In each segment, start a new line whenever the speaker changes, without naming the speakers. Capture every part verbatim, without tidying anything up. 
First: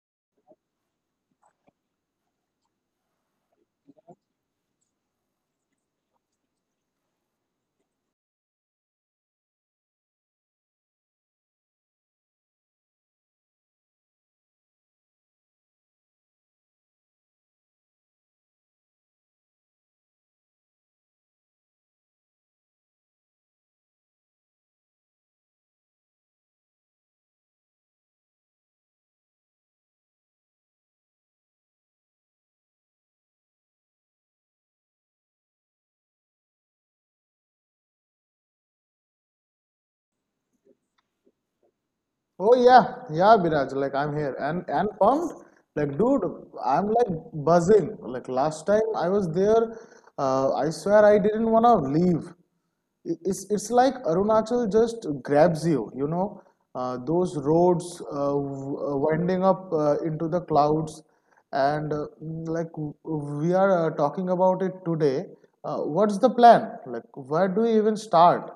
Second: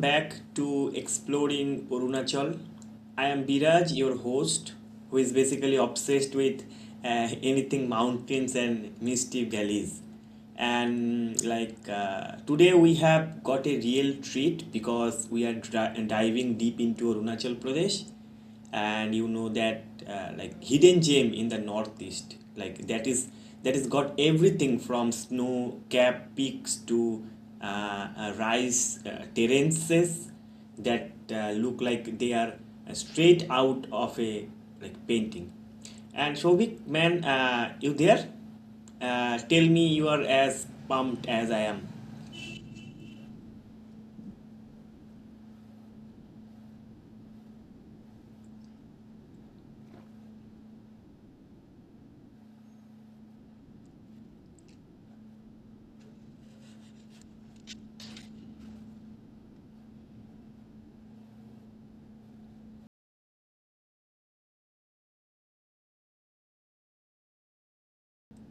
back to Exploring Arunachal. I am Biraj, your host, who is basically obsessed with uh, anything mountains and misty valleys. And like uh, today, we have got a real treat because we are dri- diving deep into Arunachal Pradesh and you know that uh, like hidden gem in the northeast like that is that is got everything from snow capped peaks to uh, uh, rice uh, terraces that uh, look like they are uh, straight out of a like painting. And Shobik man, uh, you there, uh, tell me you are as pumped as I am.
Oh yeah, yeah, Biraj. Like I'm here and and pumped. Like dude, I'm like buzzing. Like last time I was there, uh, I swear I didn't wanna leave. I- It's it's like Arunachal just grabs you. You know, uh, those roads uh, w- uh, winding up uh, into the clouds, and uh, mm, like w- we are uh, talking about it today. Uh, what's the plan? Like where do we even start?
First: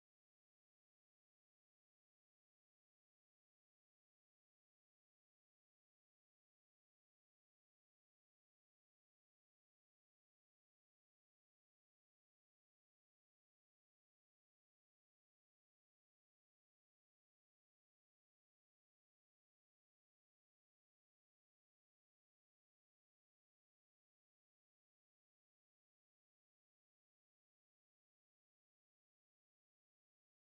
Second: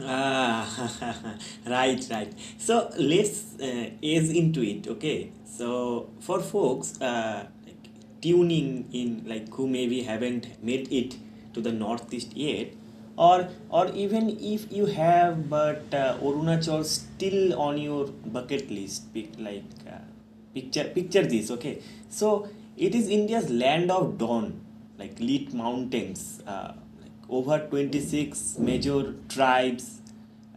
Ah, right, right. So let's uh, ease into it, okay? So for folks uh, like tuning in, like who maybe haven't made it to the northeast yet, or or even if you have, but uh, Arunachal still on your bucket list, pic- like uh, picture picture this, okay? So it is India's land of dawn, like lit mountains. Uh, like over twenty-six major tribes,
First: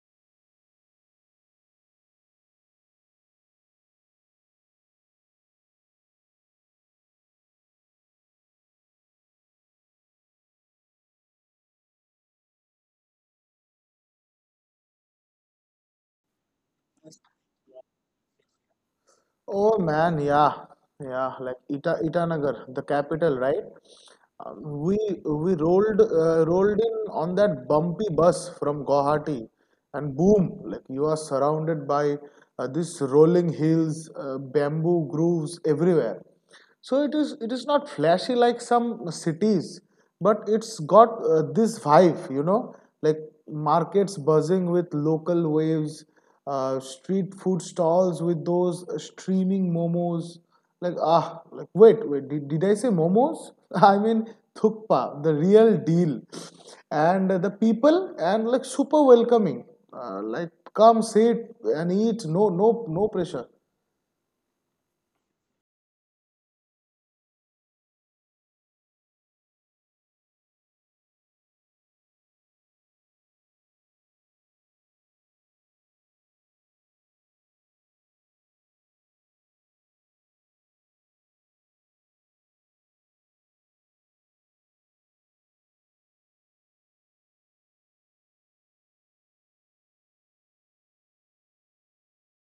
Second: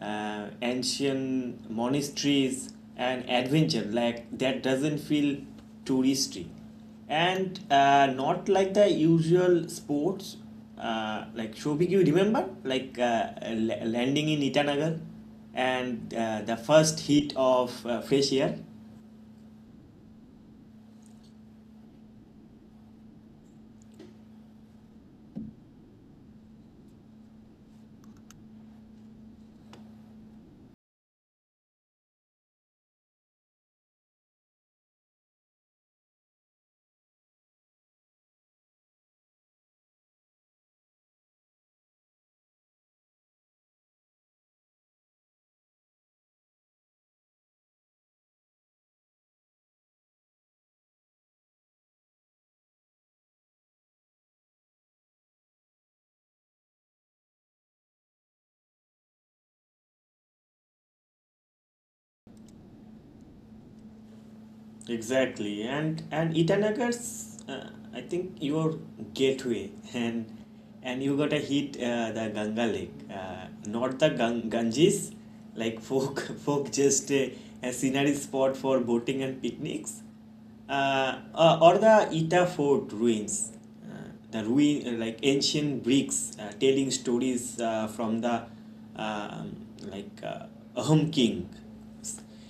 uh, ancient monasteries, and adventure. Like that doesn't feel touristy, and uh, not like the usual sports. Uh, like Shobik, you remember like uh, landing in Itanagar and uh, the first heat of uh, fresh air.
Oh man, yeah, yeah, like Ita Itanagar, the capital, right? Um, we we rolled uh, rolled in on that bumpy bus from Guwahati, and boom, like you are surrounded by uh, this rolling hills, uh, bamboo groves everywhere. So it is it is not flashy like some cities, but it's got uh, this vibe, you know, like markets buzzing with local waves, uh, street food stalls with those streaming momos. Like, ah, like, wait, wait, did, did I say momos? I mean, thukpa, the real deal. And uh, the people, and like, super welcoming. Uh, like, come sit and eat, no, no, no pressure.
Exactly, and and Itanagar's, uh, I think your gateway, and and you gotta hit uh, the Ganga Lake, uh, not the Gang- Ganges, like folk folk just uh, a scenery spot for boating and picnics, uh, uh, or the Ita Fort ruins, uh, the ruin uh, like ancient bricks uh, telling stories uh, from the um like uh, Ahom King.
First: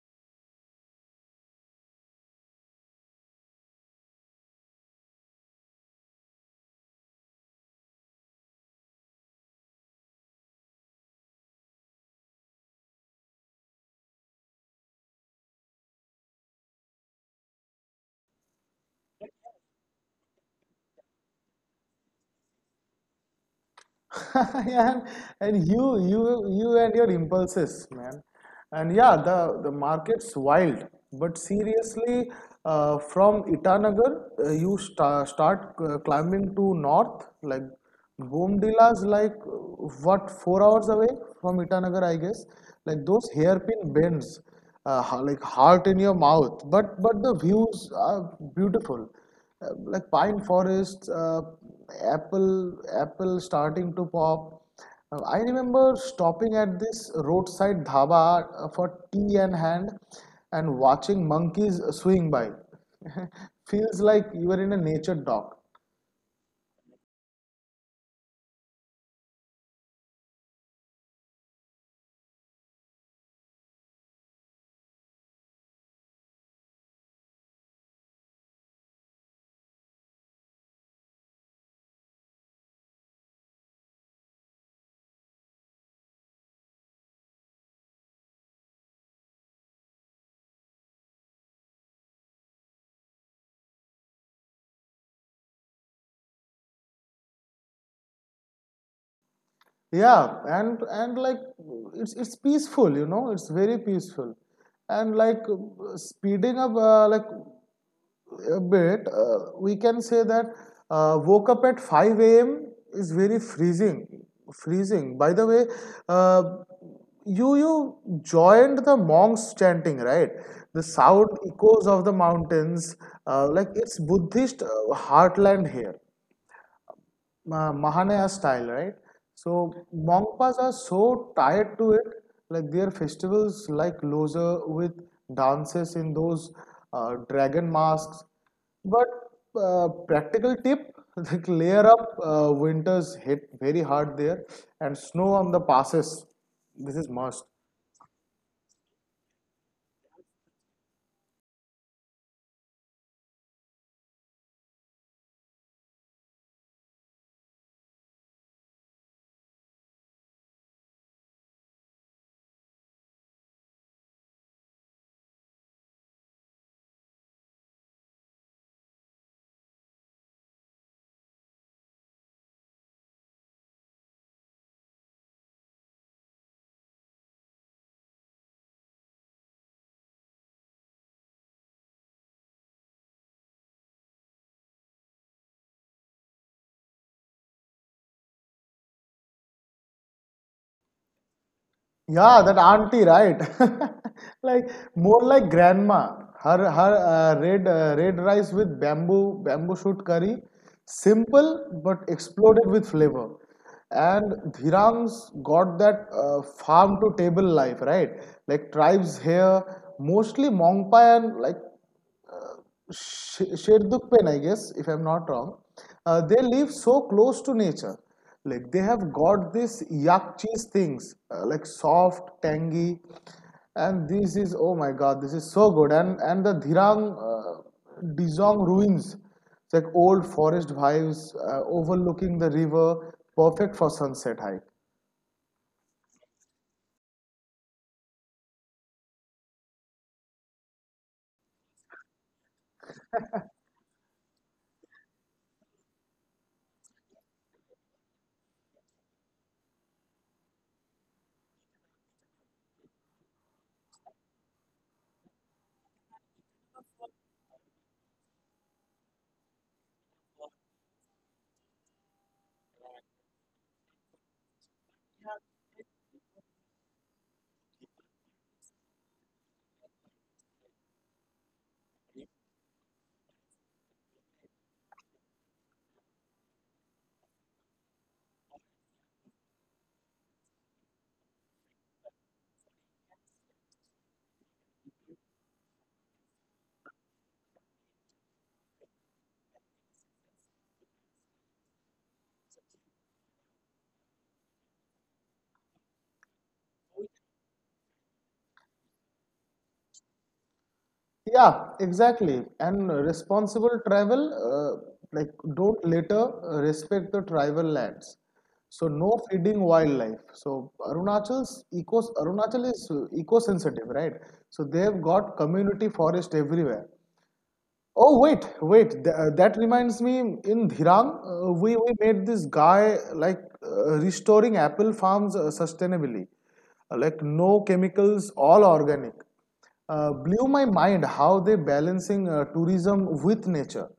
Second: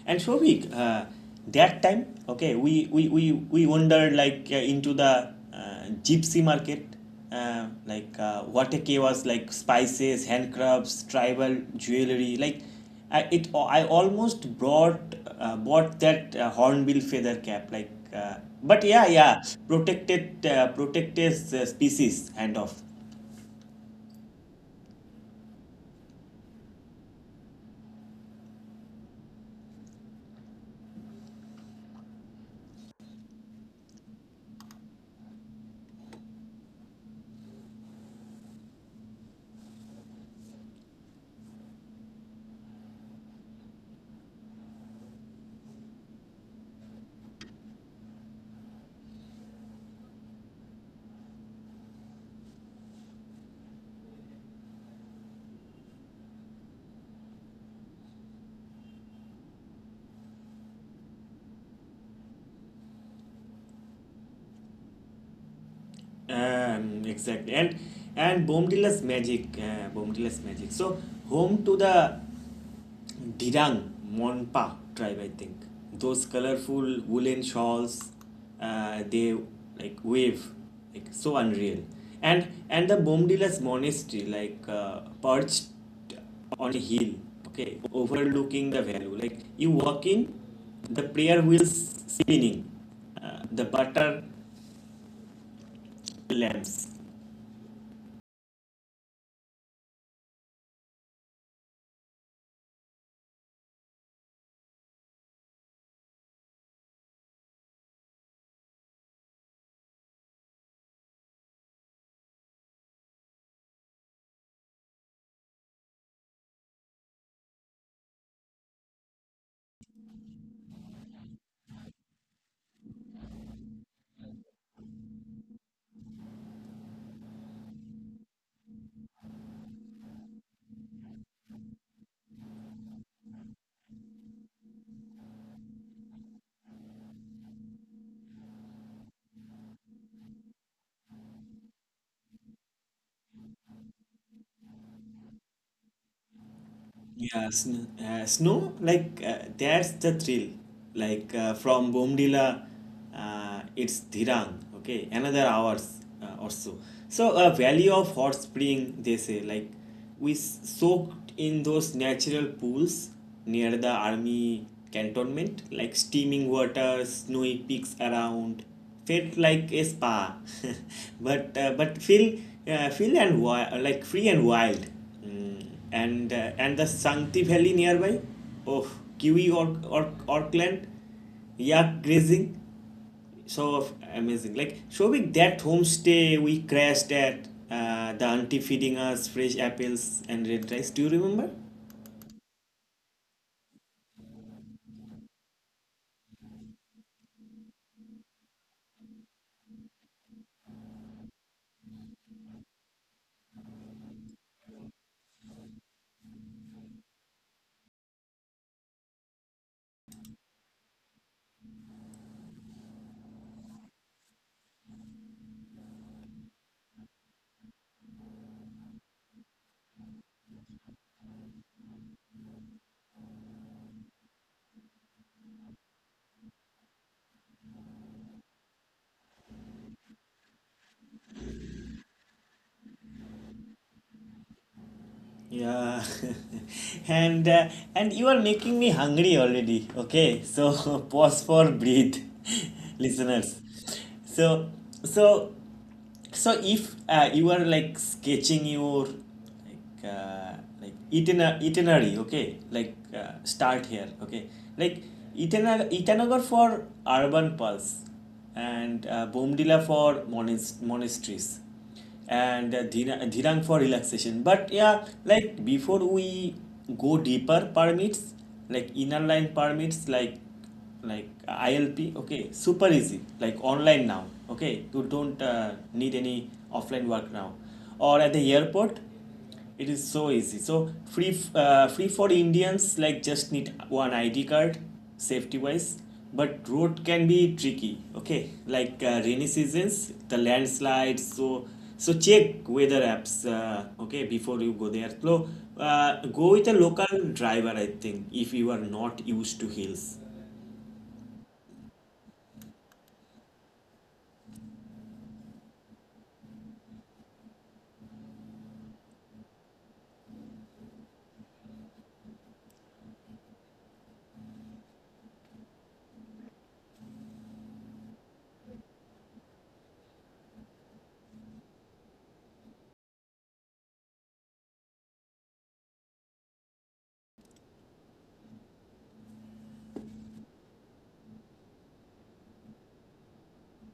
And Shobhik, uh, that time, okay, we we we, we wandered like uh, into the uh, gypsy market, uh, like uh, what a key was like spices, handcrafts, tribal jewelry. Like I it, I almost brought uh, bought that uh, hornbill feather cap. Like, uh, but yeah, yeah, protected uh, protected uh, species, hand off.
Yeah, and you you you and your impulses, man. And yeah, the the market's wild, but seriously, uh, from Itanagar uh, you sta- start uh, climbing to north. Like Bomdila's like, uh, what, four hours away from Itanagar, I guess. Like those hairpin bends, uh, ha- like heart in your mouth. But but the views are beautiful, uh, like pine forests, uh, apple, apple starting to pop. Uh, I remember stopping at this roadside dhaba uh, for tea in hand and watching monkeys swing by. Feels like you are in a nature dock.
Um, exactly, and and Bomdilla's magic, uh, Bomdilla's magic. So home to the Dirang Monpa tribe, I think. Those colorful woolen shawls, uh, they like wave, like so unreal. And and the Bomdila's monastery, like uh, perched on a hill, okay, overlooking the valley. Like you walk in, the prayer wheels spinning, uh, the butter lamps.
Yeah, and and like it's it's peaceful, you know, it's very peaceful. And like uh, speeding up, uh, like a bit, uh, we can say that uh, woke up at five a m is very freezing. Freezing. By the way, uh, you you joined the monks chanting, right? The sound echoes of the mountains. Uh, like it's Buddhist uh, heartland here. Ma- Mahanaya style, right? So Mongpas are so tied to it, like their festivals like Losar with dances in those uh, dragon masks. But uh, practical tip, like layer up, uh, winters hit very hard there, and snow on the passes. This is must.
Yeah, sn uh, Snow, like uh, that's the thrill. Like uh, from Bomdila, uh, it's Dhirang, okay, another hours uh, or so. So, uh, Valley of Hot Spring, they say, like we s- soaked in those natural pools near the army cantonment, like steaming water, snowy peaks around, felt like a spa, but uh, but feel uh, feel and wi- like free and wild. Mm and uh, and the Sankti Valley nearby, oh kiwi or or Auckland, yak grazing, so amazing. Like Shobik, that homestay we crashed at, uh, the auntie feeding us fresh apples and red rice. Do you remember?
Yeah, that auntie, right? Like more like grandma. Her her uh, red uh, red rice with bamboo bamboo shoot curry, simple but exploded with flavor. And Dhirang's got that uh, farm to table life, right? Like tribes here, mostly Mongpa and like Sherdukpen, I guess, if I'm not wrong, uh, they live so close to nature. Like they have got this yak cheese things, uh, like soft, tangy, and this is, oh my god, this is so good. And and the Dhirang uh, Dijong ruins, it's like old forest vibes, uh, overlooking the river, perfect for sunset hike.
Yeah, and uh, and you are making me hungry already. Okay, so pause for breathe, listeners. So so so if uh, you are like sketching your like uh, like itiner- itinerary, okay, like uh, start here, okay, like Itanagar, Itanagar for urban pulse and uh, Bomdila for monas- monasteries and uh, Dhirang for relaxation. But yeah, like before we go deeper permits, like inner line permits, like like I L P, okay, super easy, like online now, okay, you don't uh, need any offline work now. Or at the airport, it is so easy. So free f- uh, free for Indians, like just need one I D card, safety wise, but road can be tricky. Okay, like uh, rainy seasons, the landslides. So so check weather apps, Uh, okay, before you go there. So uh, go with a local driver, I think, if you are not used to hills.
Yeah, exactly. And responsible travel, uh, like don't litter, uh, respect the tribal lands. So no feeding wildlife. So Arunachal's eco Arunachal is uh, eco-sensitive, right? So they've got community forest everywhere. Oh wait, wait. Th- uh, that reminds me. In Dhirang, uh, we we made this guy like uh, restoring apple farms uh, sustainably. Uh, like no chemicals, all organic. Uh, blew my mind how they balancing uh, tourism with nature.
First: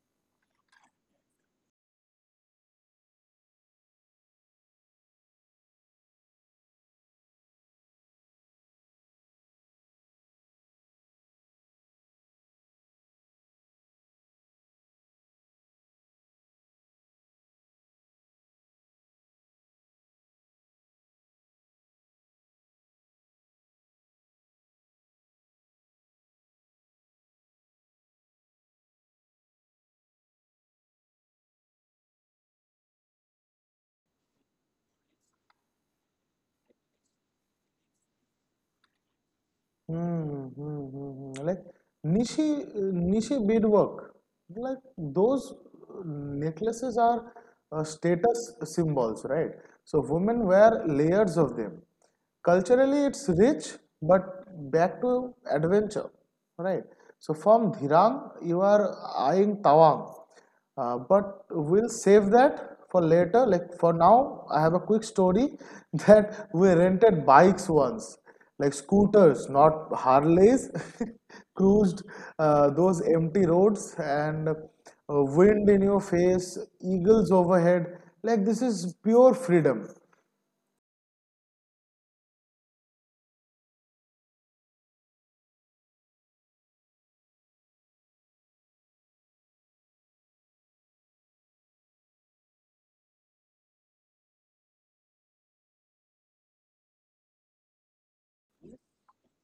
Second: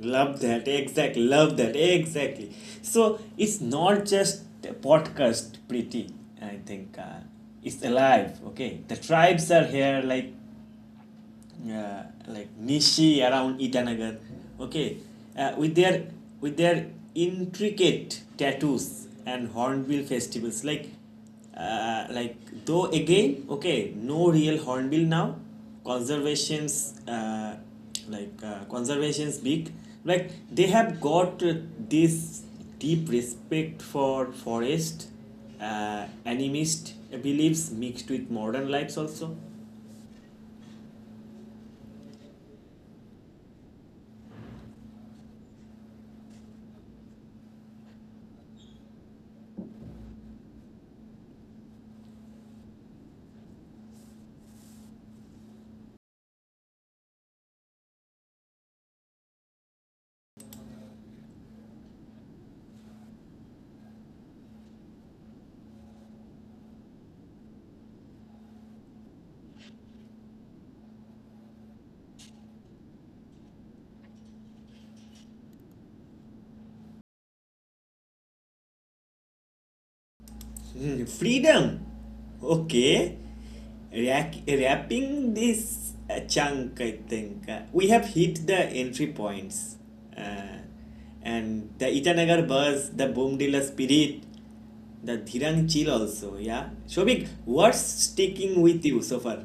Love that, exactly. Love that, exactly. So it's not just a podcast, pretty. I think uh, it's alive. Okay, the tribes are here, like yeah, like nishi around itanagar, okay, uh, with their with their intricate tattoos and hornbill festivals, like uh, like though again, okay, no real hornbill now. conservations uh, like uh, Conservations big. Like they have got uh, this deep respect for forest, uh, animist beliefs mixed with modern lives also.
Hmm, hmm, hmm, hmm. Like niche, niche beadwork, like those necklaces are uh, status symbols, right? So women wear layers of them. Culturally, it's rich, but back to adventure, right? So from Dhirang, you are eyeing Tawang. Uh, but we'll save that for later. Like for now, I have a quick story that we rented bikes once, like scooters, not Harleys, cruised uh, those empty roads and uh, wind in your face, eagles overhead. Like this is pure freedom.
Hmm, freedom. Okay. Wrapping this uh, chunk, I think. Uh, we have hit the entry points. Uh, and the Itanagar buzz, the boom spirit, the Dhirang chill also, yeah? Shobik, what's sticking with you so far?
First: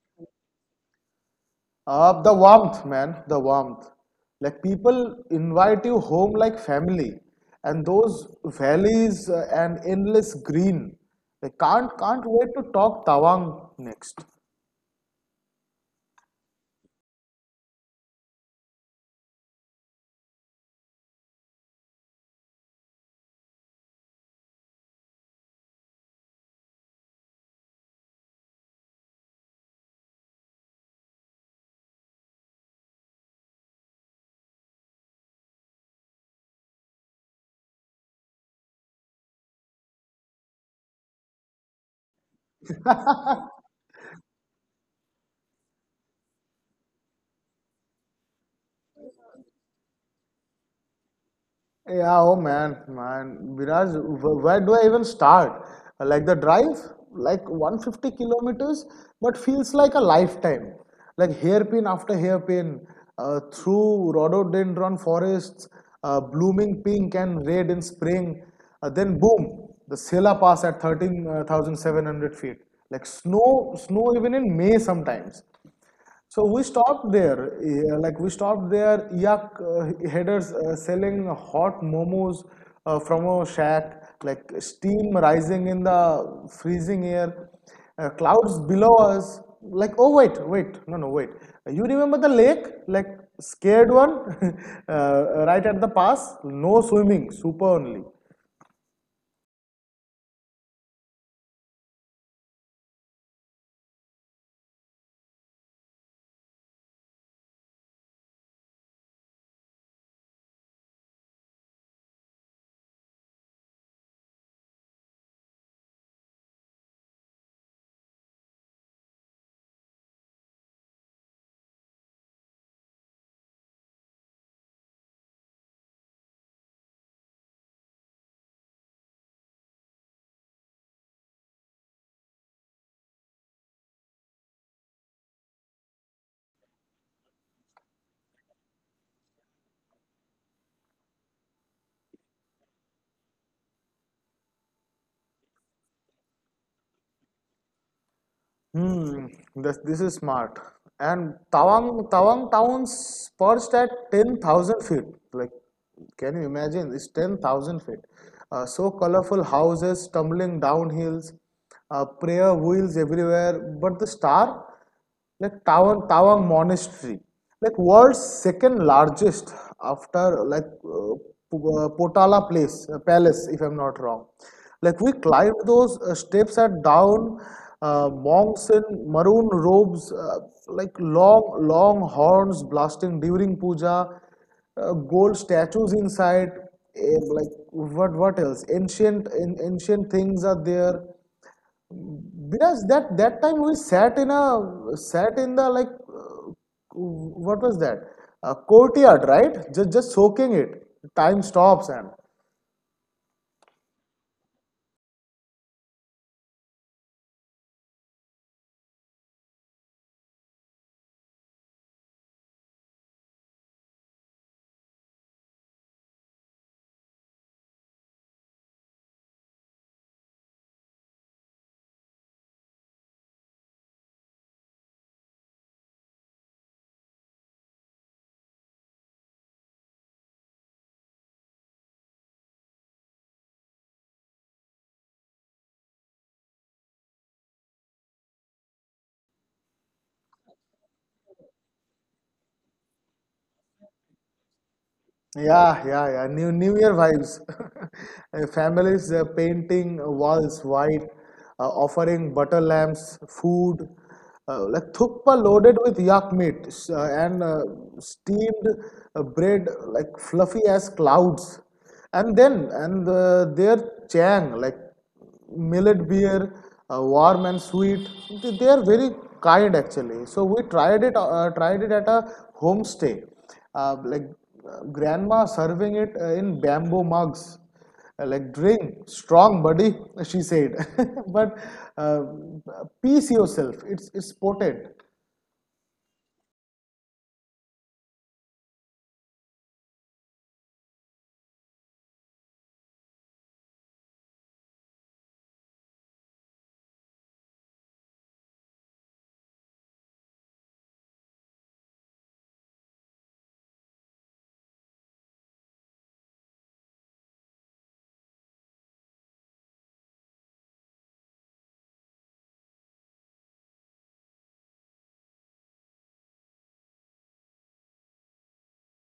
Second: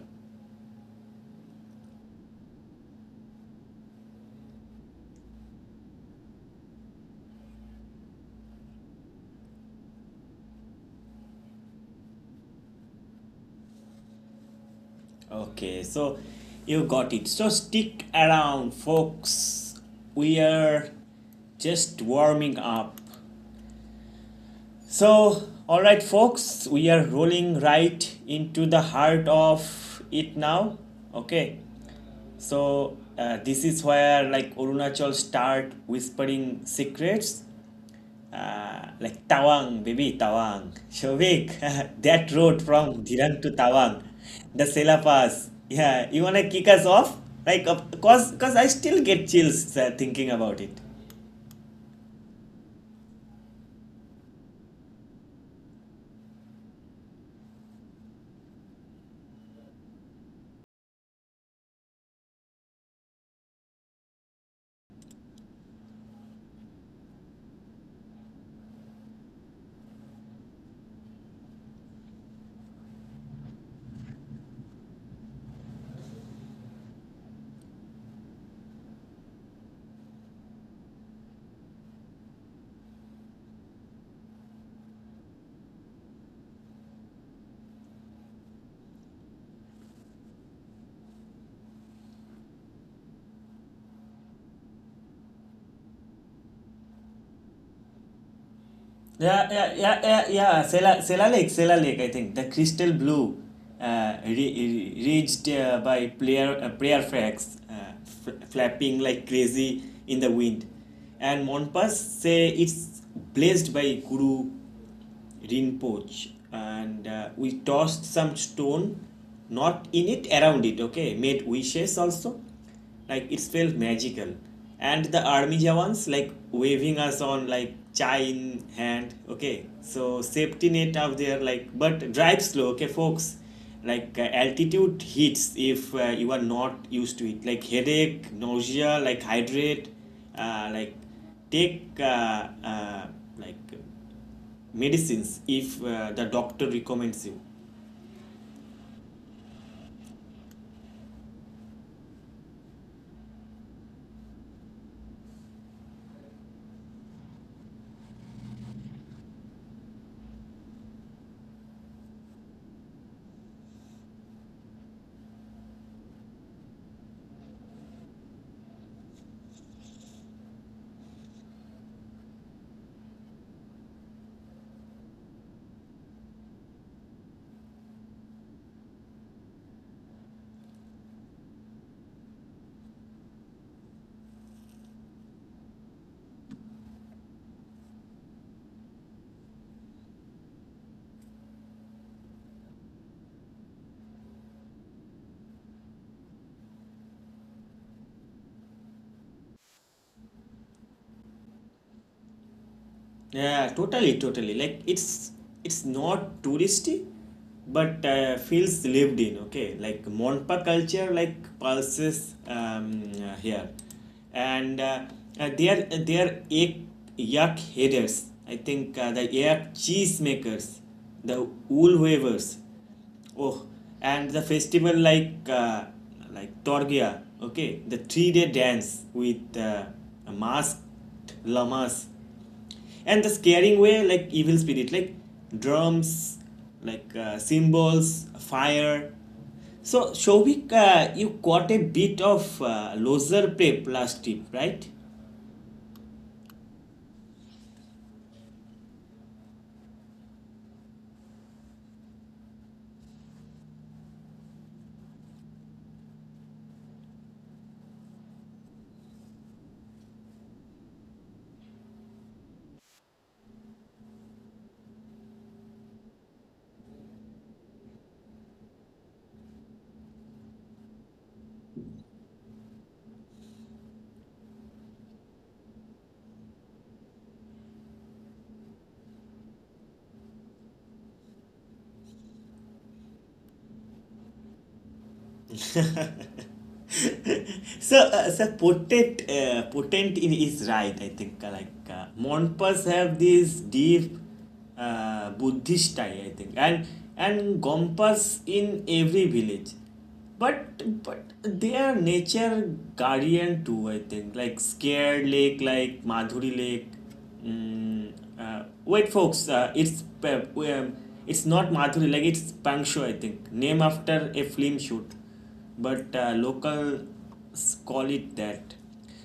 Uh, the warmth, man, the warmth. Like people invite you home like family, and those valleys uh, and endless green. They can't can't wait to talk Tawang next.
Okay, so you got it. So stick around, folks. We are just warming up. So, all right, folks, we are rolling right into the heart of it now. Okay, so uh, this is where like Arunachal start whispering secrets, uh, like Tawang, baby Tawang, Shovik, that road from Dhirang to Tawang, the Sela Pass. Yeah, you wanna kick us off? Like, of course, cause I still get chills uh, thinking about it.
Yeah, oh man, man, Viraj, wh- where do I even start? Like the drive, like one hundred fifty kilometers, but feels like a lifetime. Like hairpin after hairpin, uh, through rhododendron forests, uh, blooming pink and red in spring. Uh, then boom, the Sela Pass at thirteen thousand seven hundred feet. Like snow, snow even in May sometimes. So we stopped there, yeah, like we stopped there. Yak uh, headers uh, selling hot momos uh, from a shack, like steam rising in the freezing air, uh, clouds below us. Like, oh, wait, wait, no, no, wait. You remember the lake, like scared one, uh, right at the pass? No swimming, super only.
Yeah, yeah, yeah, yeah, yeah. Sela, Sela Lake, Sela Lake, I think. The crystal blue, uh, re- re- reached uh, by player, uh, prayer flags, uh, f- flapping like crazy in the wind. And Monpas say it's blessed by Guru Rinpoche, and uh, we tossed some stone, not in it, around it, okay? Made wishes also. Like it felt magical. And the army jawans like waving us on like chai in hand, okay? So safety net out there, like, but drive slow, okay, folks? Like uh, altitude hits if uh, you are not used to it, like headache, nausea, like hydrate, uh, like take uh, uh, like medicines if uh, the doctor recommends you.
Hmm, this, this is smart. And Tawang, Tawang Town's perched at ten thousand feet. Like, can you imagine? It's ten thousand feet. Uh, so colorful houses tumbling down hills, uh, prayer wheels everywhere. But the star? Like Tawang, Tawang Monastery, like world's second largest after like uh, uh, Potala Place uh, Palace, if I'm not wrong. Like we climbed those uh, steps and down uh, monks in maroon robes, uh, like long long horns blasting during puja, uh, gold statues inside. Eh, like what what else? Ancient in ancient things are there because that that time we sat in a sat in the like uh, what was that? A courtyard, right? Just just soaking it. Time stops and
Yeah, totally, totally. Like it's it's not touristy, but uh, feels lived in. Okay, like Monpa culture like pulses um, uh, here, and uh, uh, their their egg yak headers. I think uh, the yak cheese makers, the wool weavers. Oh, and the festival like uh, like Torgia, okay, the three day dance with uh, masked llamas and the scaring way like evil spirit, like drums, like uh, cymbals, fire. So Shovik, uh, you got a bit of uh, loser prep last trip, right?
yeah, yeah, yeah. New New Year vibes. Uh, Families uh, painting walls white, uh, offering butter lamps, food, uh, like thukpa loaded with yak meat s- uh, and uh, steamed uh, bread, like fluffy as clouds. And then and uh, their chang, like millet beer, uh, warm and sweet. They, they are very kind actually. So we tried it, uh, tried it at a homestay, uh, like uh, grandma serving it uh, in bamboo mugs. Uh, Like drink strong, buddy, she said. But uh, peace yourself. It's it's potent.
So, uh, so potent, uh, potent in is right. I think uh, like uh, Monpas have this deep uh, Buddhist tie. I think, and and Gompas in every village, but but they are nature guardian too. I think like Scared Lake, like Madhuri Lake. Mm, uh, wait, folks. Uh, it's pe- um, it's not Madhuri Lake. It's Pangsho. I think name after a film shoot, but uh, locals call it that.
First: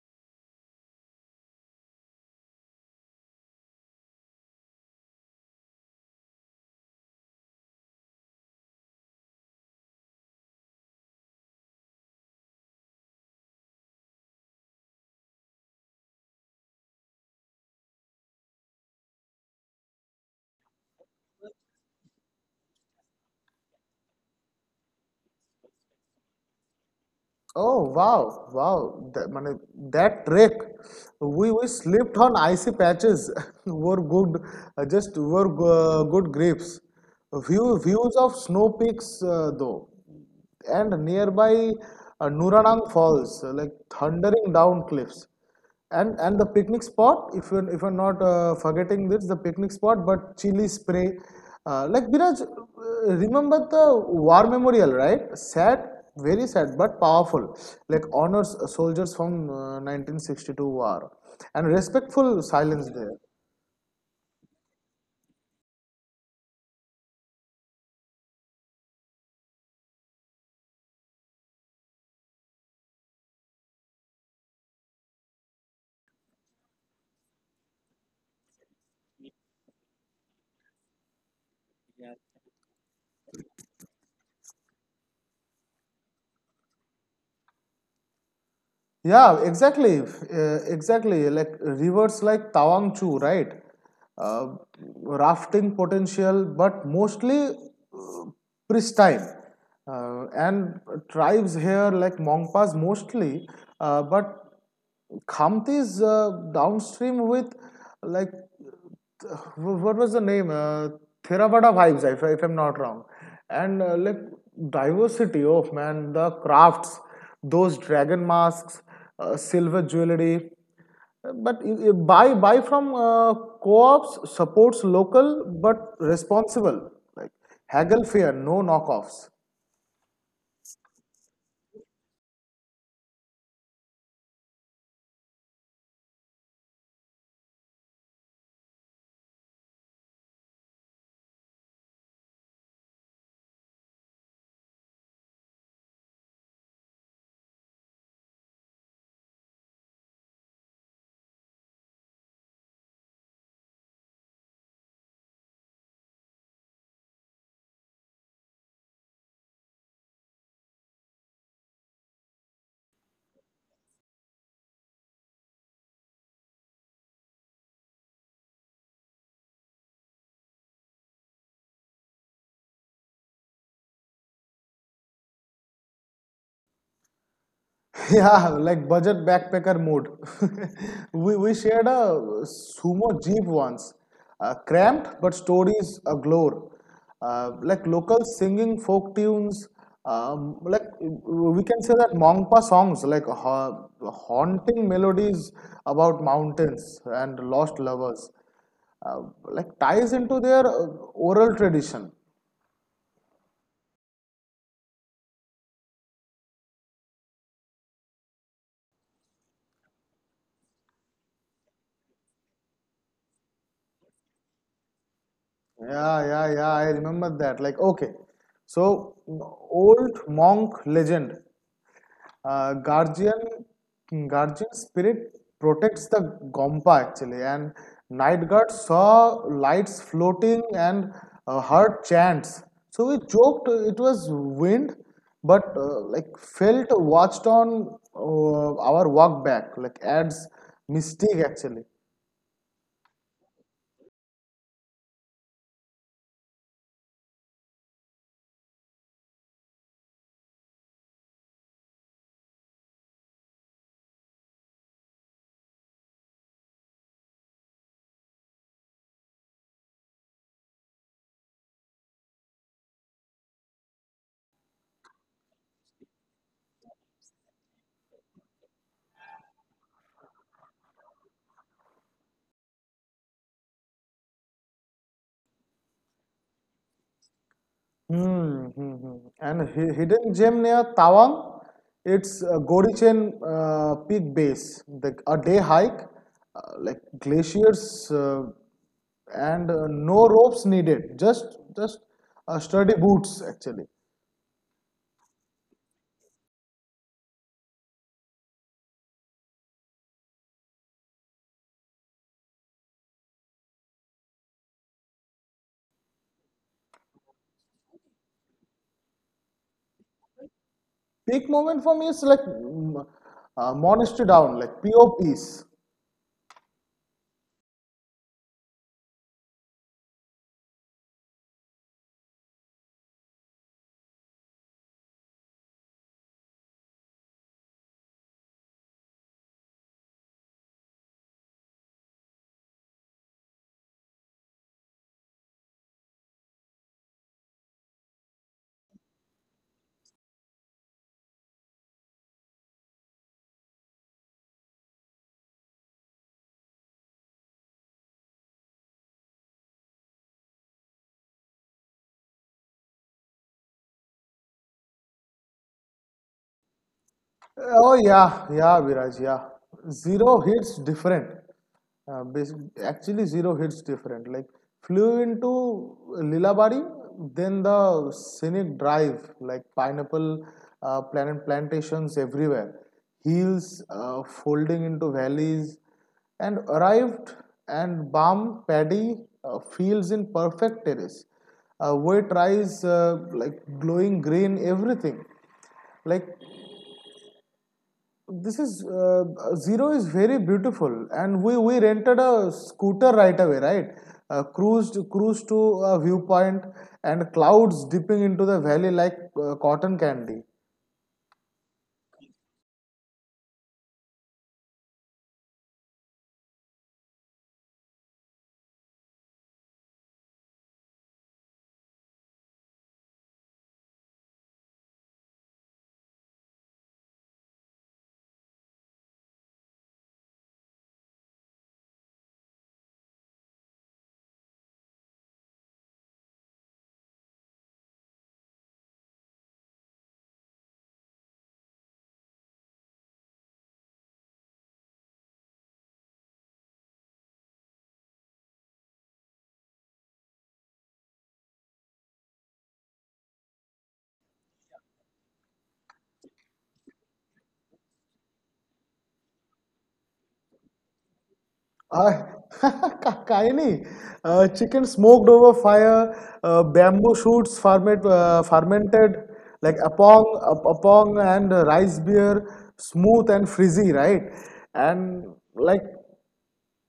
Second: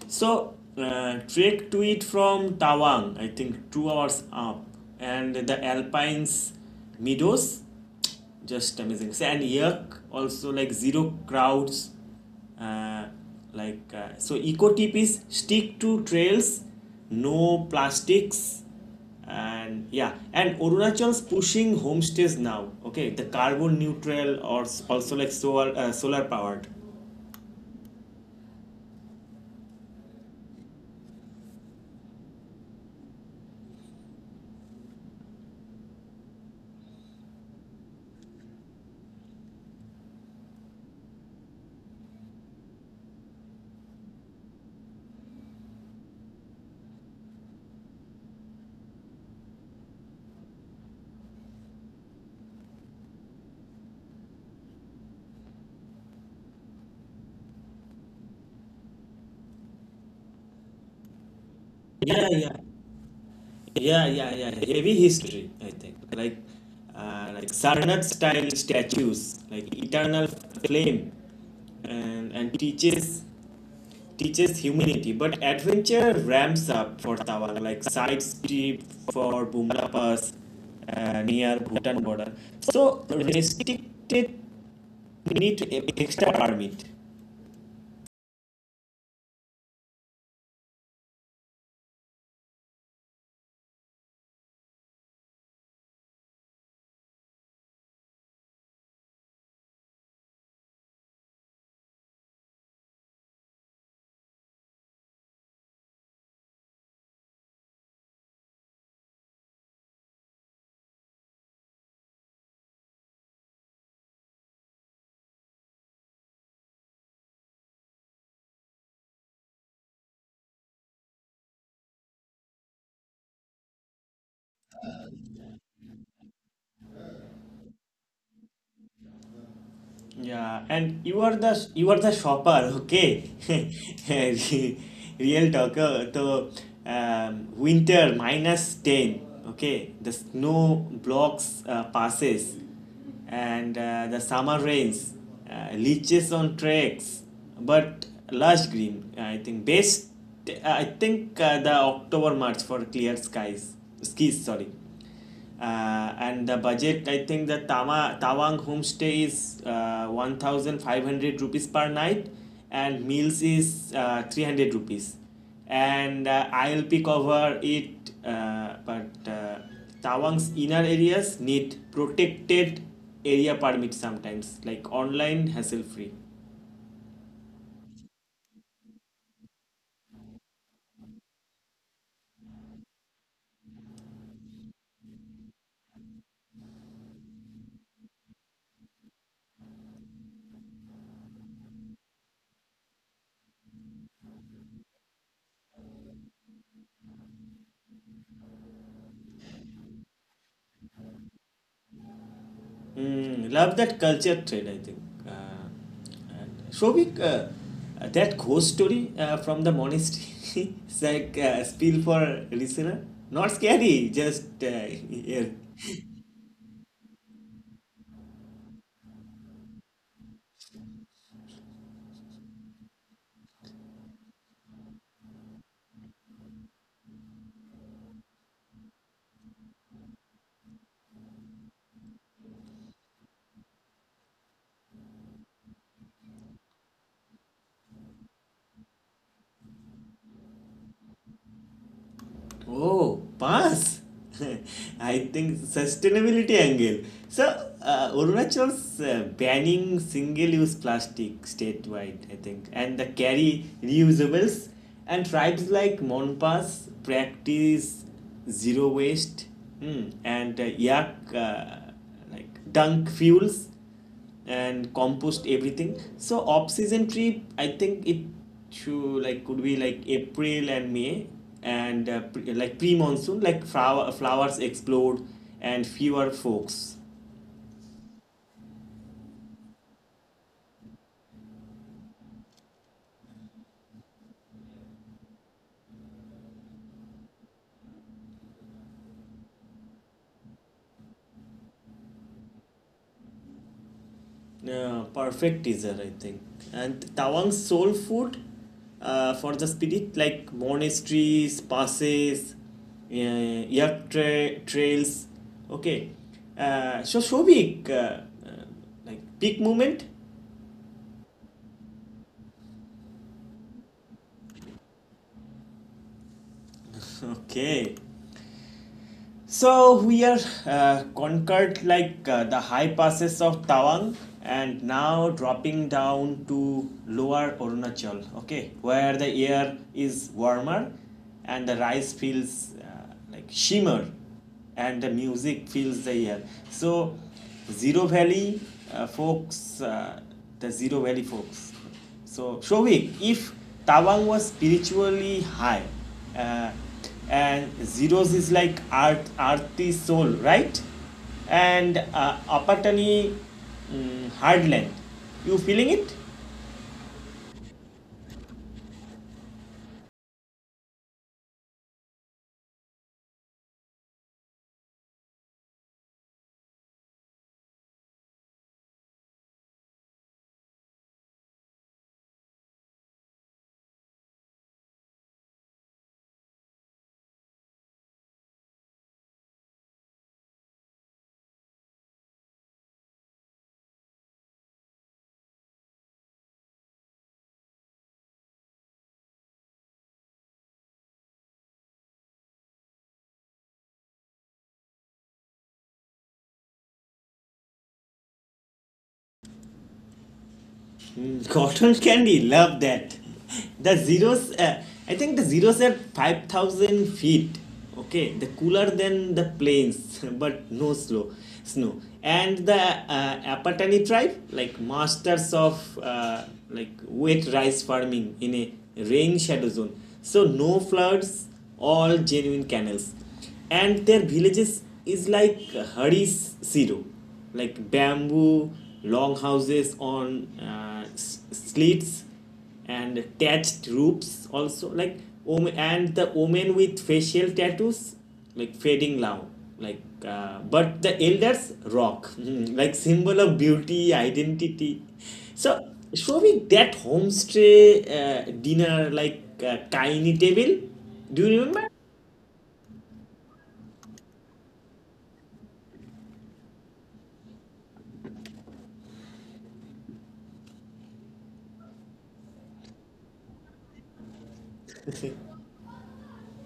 So, uh, trek to it from Tawang, I think two hours up, and the Alpines meadows, just amazing. So, and Yak also, like zero crowds, uh, uh, like uh, so eco tip is stick to trails, no plastics. And yeah, and arunachal's pushing homestays now, okay, the carbon neutral or s- also like solar, uh, solar powered.
Oh wow, wow! That, man, that trek, we, we slipped on icy patches. Were good, uh, just were uh, good grapes. View, views of snow peaks uh, though, and nearby uh, Nuranang Falls, uh, like thundering down cliffs. And and the picnic spot, if you if you're not uh, forgetting this, the picnic spot, but chili spray. Uh, like Biraj, uh, remember the war memorial, right? Sad, very sad, but powerful. Like honors soldiers from uh, nineteen sixty-two war, and
yeah
respectful
yeah
silence there.
yeah yeah yeah Heavy history, I think. Like uh, like sarnath style statues like eternal flame, and and teaches teaches humility, but adventure ramps up for Tawang, like side steep for Bumla Pass uh, near Bhutan border. So restricted, need to e- extra permit.
Yeah, exactly. Uh, exactly. Like rivers like Tawang Chu, right? Uh, Rafting potential, but mostly uh, pristine. Uh, and tribes here like Mongpas mostly, uh, but Khamti is uh, downstream with like what was the name? Uh, Theravada vibes, if, if I'm not wrong. And uh, like diversity of man, the crafts, those dragon masks, uh, silver jewelry. But you- buy buy from uh, co-ops supports local but responsible. Like haggle fair, no knockoffs.
Yeah, and you are the you are the shopper, okay? Real talker. So, um, winter minus ten. Okay, the snow blocks uh, passes, and uh, the summer rains uh, leaches on tracks. But lush green, I think best. I think uh, the October March for clear skies, skis. Sorry. Uh, and the budget, I think the Tama, Tawang homestay is uh, one thousand five hundred rupees per night and meals is uh, three hundred rupees. And uh, I L P cover it, uh, but uh, Tawang's inner areas need protected area permit sometimes, like online hassle free.
Yeah, like budget backpacker mode. we, we shared a sumo jeep once, uh, cramped but stories galore. Uh, like locals singing folk tunes, um, like we can say that Mongpa songs, like ha- haunting melodies about mountains and lost lovers, uh, like ties into their uh, oral tradition.
Mm, love that culture thread, I think. Uh, and Shobik, uh, that ghost story uh, from the monastery is like uh, a spiel for listener. Not scary, just uh, yeah.
Yeah, yeah, yeah, I remember that. Like, okay. So, old monk legend. uh, guardian Guardian spirit protects the gompa actually, and night guard saw lights floating and uh, heard chants. So we joked it was wind, but uh, like felt watched on uh, our walk back. Like adds mystique actually.
Oh, pass! I think sustainability angle. So, uh, Arunachal's uh, banning single-use plastic statewide, I think, and the carry reusables, and tribes like Monpas practice zero waste, hmm, and uh, yak uh, like dunk fuels and compost everything. So off season trip, I think it should like could be like April and May, and uh, pre- like pre monsoon, like flower flowers explode and fewer folks.
Hmm, hmm, hmm. And hi- hidden gem near Tawang, it's uh, Gorichen uh, Peak Base, the, a day hike, uh, like glaciers uh, and uh, no ropes needed, just just uh, sturdy boots actually.
Yeah, perfect teaser, I think. And Tawang's soul food uh, for the spirit, like monasteries, passes, uh, yak tra- trails. Okay. Uh, so, Shobik, uh, uh, like peak moment.
Peak moment for me is like mm, uh, monastery down, like pure peace.
Okay. So we are uh, conquered like uh, the high passes of Tawang, and now dropping down to lower Arunachal, okay, where the air is warmer and the rice feels uh, like shimmer and the music fills the air. So Zero Valley uh, folks, uh, the Zero Valley folks. So, Shovik, if Tawang was spiritually high, uh, and Zeros is like art, earthy soul, right? And uh, Apatani, mm, hard land. You feeling it?
Oh yeah, yeah, Viraj, yeah. Zero hits different. Uh, basic, actually, Zero hits different. Like flew into Lilabari, then the scenic drive, like pineapple uh, planet plantations everywhere, hills uh, folding into valleys, and arrived and balm paddy uh, fields in perfect terrace. Uh, wet rice, uh, like glowing green, everything like this is uh, Zero is very beautiful, and we we rented a scooter right away, right? Uh, cruised cruised to a viewpoint, and clouds dipping into the valley like uh, cotton candy.
Cotton candy, love that. The zeros, uh, I think the zeros are five thousand feet. Okay, the cooler than the plains, but no slow snow. And the uh, Apatani tribe, like masters of uh, like wet rice farming in a rain shadow zone. So no floods, all genuine canals. And their villages is like Hari's zero like bamboo long houses on uh, s- slits and thatched roofs, also like wom- and the women with facial tattoos, like fading now, like uh, but the elders rock. Mhm. Like symbol of beauty identity. So show me that homestay, uh, dinner like uh, tiny table, do you remember?
Uh, Kaini, uh, chicken smoked over fire, uh, bamboo shoots ferment, uh, fermented, like apong, ap- apong and rice beer, smooth and frizzy, right? And like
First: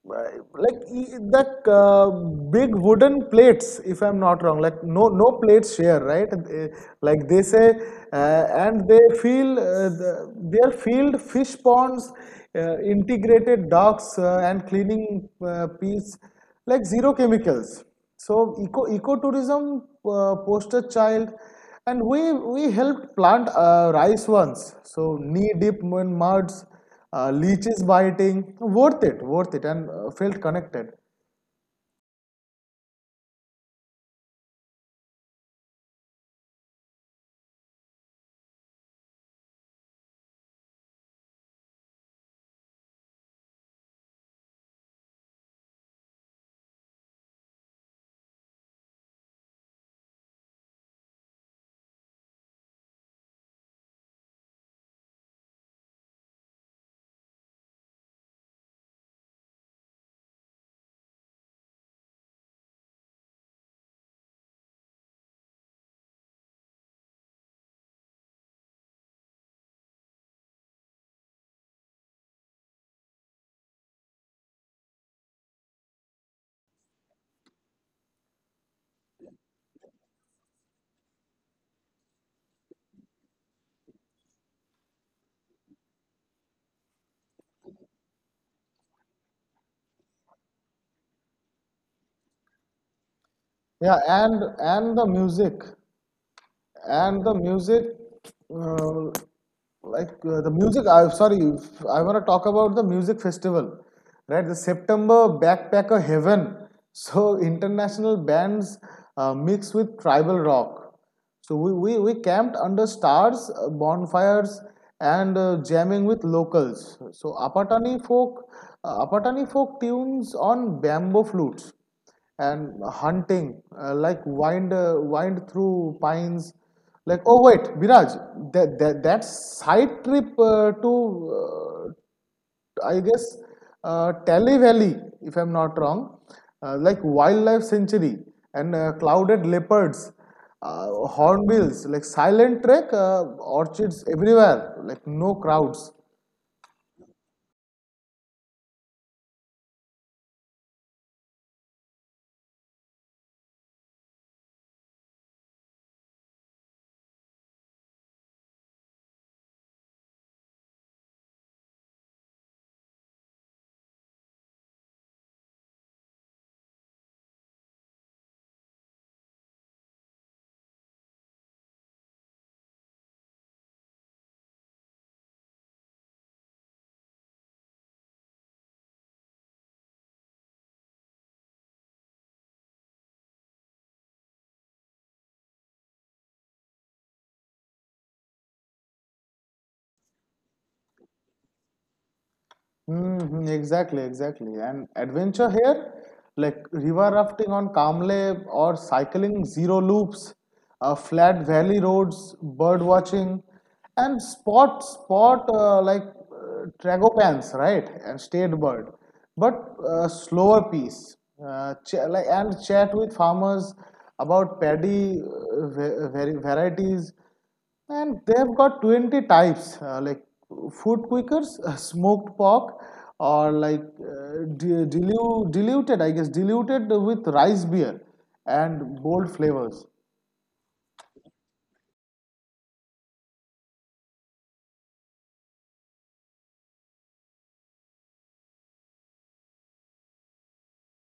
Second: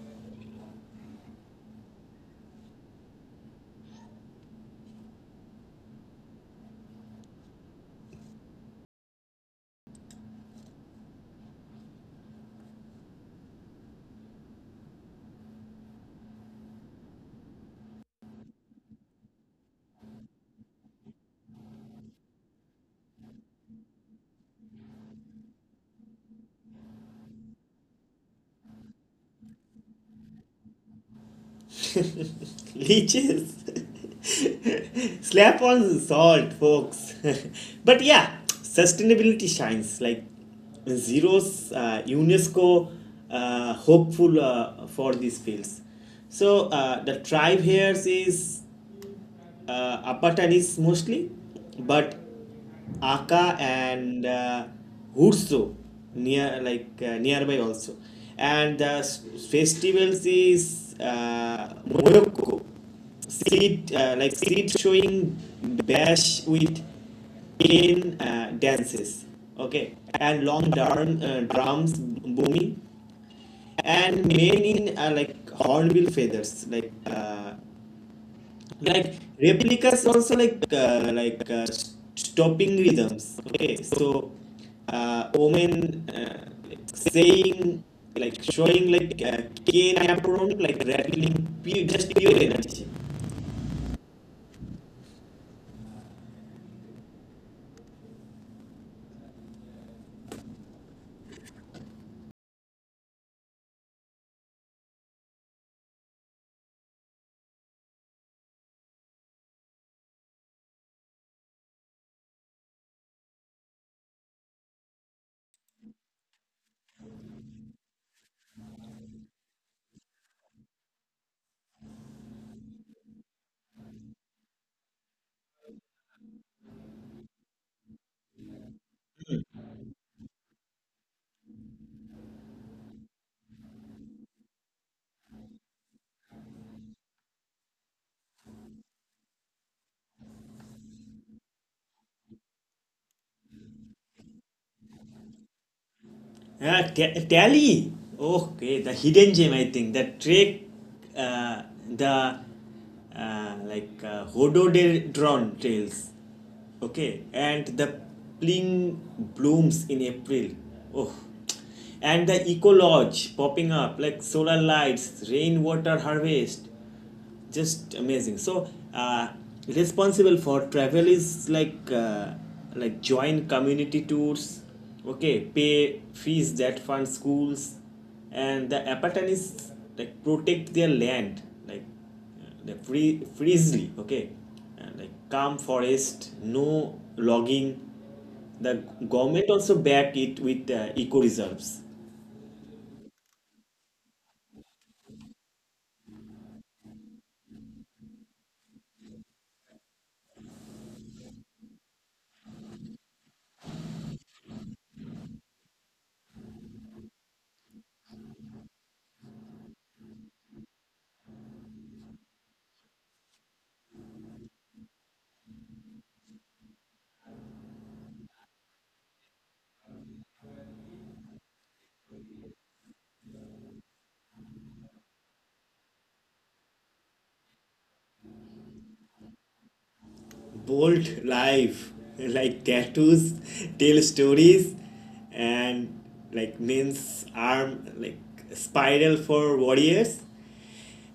right. Like e- e, that uh, big wooden plates, if I'm not wrong, like no no plates here, right? They- Like they say, uh, and they feel uh, the, their field fish ponds, uh, integrated docks, uh, and cleaning uh, piece, like zero chemicals. So eco ecotourism uh, poster child, and we we helped plant uh, rice once. So knee deep in muds, uh, leeches biting, worth it worth it, and uh, felt connected.
Leeches. Slap on salt, folks. But yeah, sustainability shines like zeros. Uh, UNESCO uh, hopeful uh, for these fields. So uh, the tribe here is uh, Apatanis mostly, but Aka and uh, Hurso near, like uh, nearby also, and the s- festivals is uh, Moyoko, seed uh, like seed showing bash with in uh, dances. Okay, and long drum, uh, drums booming and men in uh, like hornbill feathers like uh, like replicas also, like uh, like uh, stopping rhythms. Okay, so uh, omen, uh, saying, like showing, like uh, cane apron like rattling pure, just pure energy.
Yeah, and and the music and the music, uh, like uh, the music I'm sorry, I want to talk about the music festival, right? The September backpacker heaven, so international bands uh, mix with tribal rock. So we, we, we camped under stars, uh, bonfires, and uh, jamming with locals. So apatani folk uh, apatani folk tunes on bamboo flutes, and hunting, uh, like wind uh, wind through pines. Like oh wait, Viraj, that that, that side trip uh, to uh, I guess uh, Tally Valley, if I'm not wrong, uh, like wildlife sanctuary and uh, clouded leopards, uh, hornbills, like silent trek, uh, orchids everywhere, like no crowds.
Ah, Tally. Okay, the hidden gem. I think the trick, uh, the uh, like uh, rhododendron trails. Okay, and the pling blooms in April. Oh, and the eco lodge popping up like solar lights, rainwater harvest, just amazing. So uh, responsible for travel is like uh, like join community tours. Okay, pay fees that fund schools, and the Apatanis like protect their land, like uh, the free freely. Okay, and like calm forest, no logging. The government also back it with uh, eco reserves.
Mm-hmm, exactly, exactly. And adventure here, like river rafting on Kamle or cycling zero loops, uh, flat valley roads, bird watching, and spot spot uh, like uh, tragopans, right? And state bird, but uh, slower pace. Uh, ch- like and chat with farmers about paddy uh, va- vari- varieties, and they've got twenty types uh, like food quickers, uh, smoked pork, or like uh, dilu- diluted, I guess, diluted with rice beer and bold flavors.
Bold life, like tattoos tell stories, and like men's arm like spiral for warriors,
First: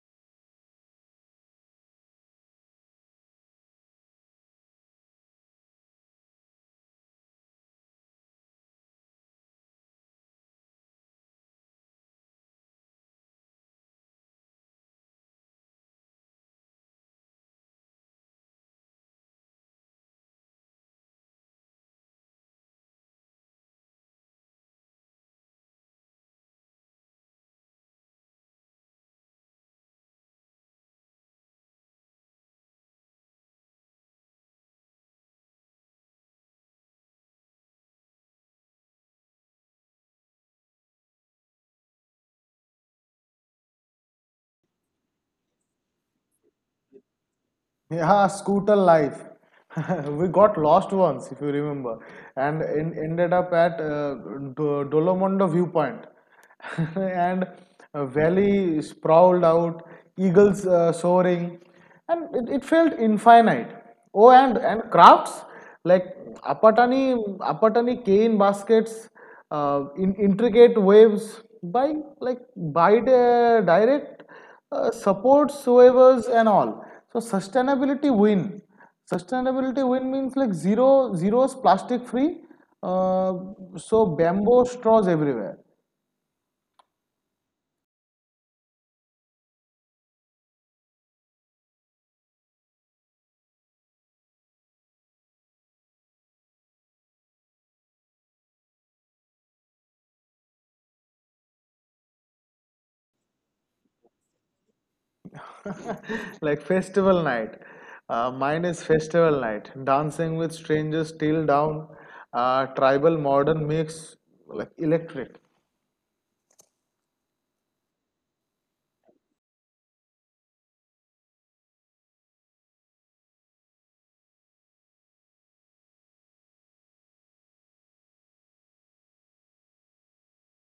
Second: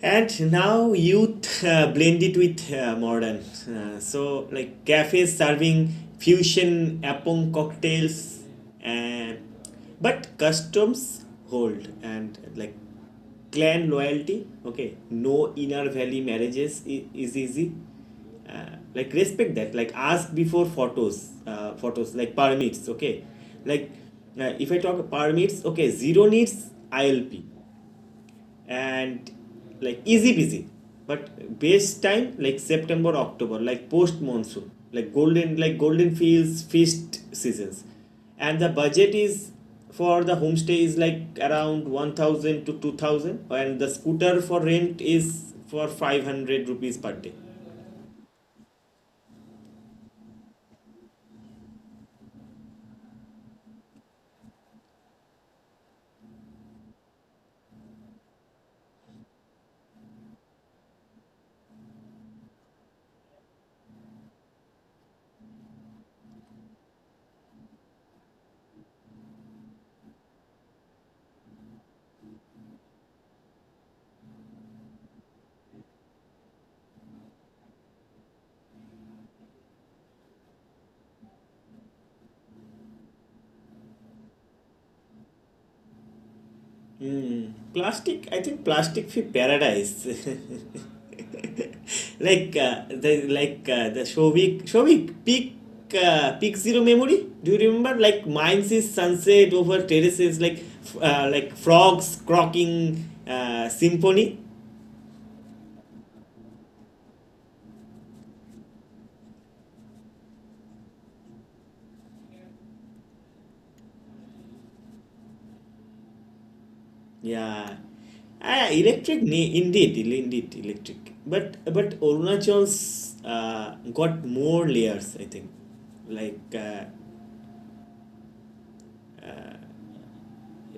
and now youth uh, blend it with uh, modern. Uh, so like cafes serving fusion apple cocktails, and but customs hold and like clan loyalty. Okay, no inner valley marriages i- is easy. Uh, like respect that. Like ask before photos, uh, photos like permits. Okay, like uh, if I talk permits, okay, zero needs I L P, and like easy busy. But best time like september october, like post monsoon, like golden, like golden fields feast seasons. And the budget is for the homestay is like around one thousand to two thousand, and the scooter for rent is for five hundred rupees per day.
Yeah, scooter life. We got lost once, if you remember, and en- ended up at uh, Do- Dolomondo viewpoint, and a valley sprawled out, eagles uh, soaring, and it, it felt infinite. Oh, and and crafts like Apatani, Apatani cane baskets, uh, in intricate waves by like by the direct uh, support whoever's and all. So sustainability win. Sustainability win means like zero, zero is plastic free. Uh, so bamboo straws everywhere.
Plastic, I think, plastic free paradise. Like uh, the like uh, the Shovik Shovik peak, uh, peak zero memory. Do you remember? Like mines is sunset over terraces, like f- uh, like frogs croaking uh, symphony.
Like festival night. Uh, mine is festival night. Dancing with strangers till down. Uh, tribal modern mix like electric.
Yeah. Ah, electric ne- indeed, il- Indeed electric. But but Arunachal's uh, got more layers, I think. Like uh,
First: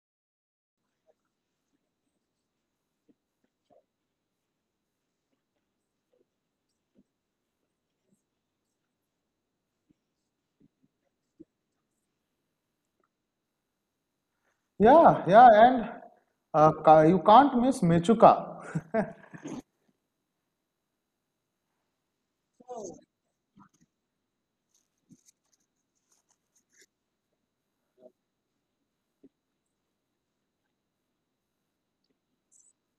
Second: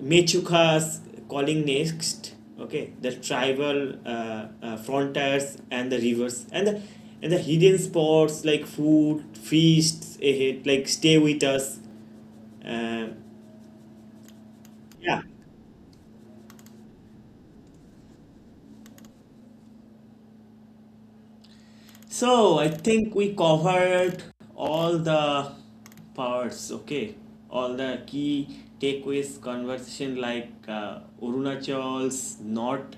Mechukas calling next. Okay, the tribal uh, uh, frontiers, and the rivers, and the and the hidden spots, like food, feasts ahead. Like stay with us. Uh, yeah,
Yeah, yeah, and uh, ca- you can't miss Mechuka.
So I think we covered all the parts, okay? All the key takeaways conversation, like uh, Arunachal's not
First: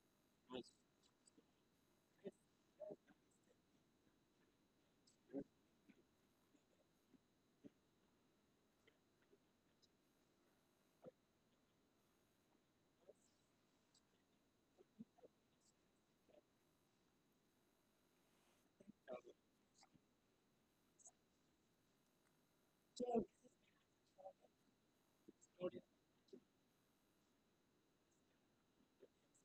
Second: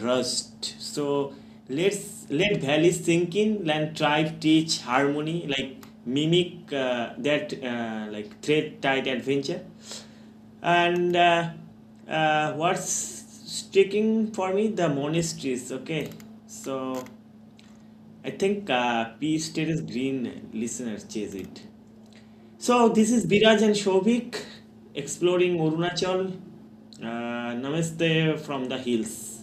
rust. So let's let valley sink in and try to teach harmony, like mimic uh, that uh, like thread tight adventure. And uh, uh, what's sticking for me, the monasteries, okay? So I think uh, P status green listeners chase it. So this is Biraj and Shobik exploring Urunachal. Uh, namaste from the hills.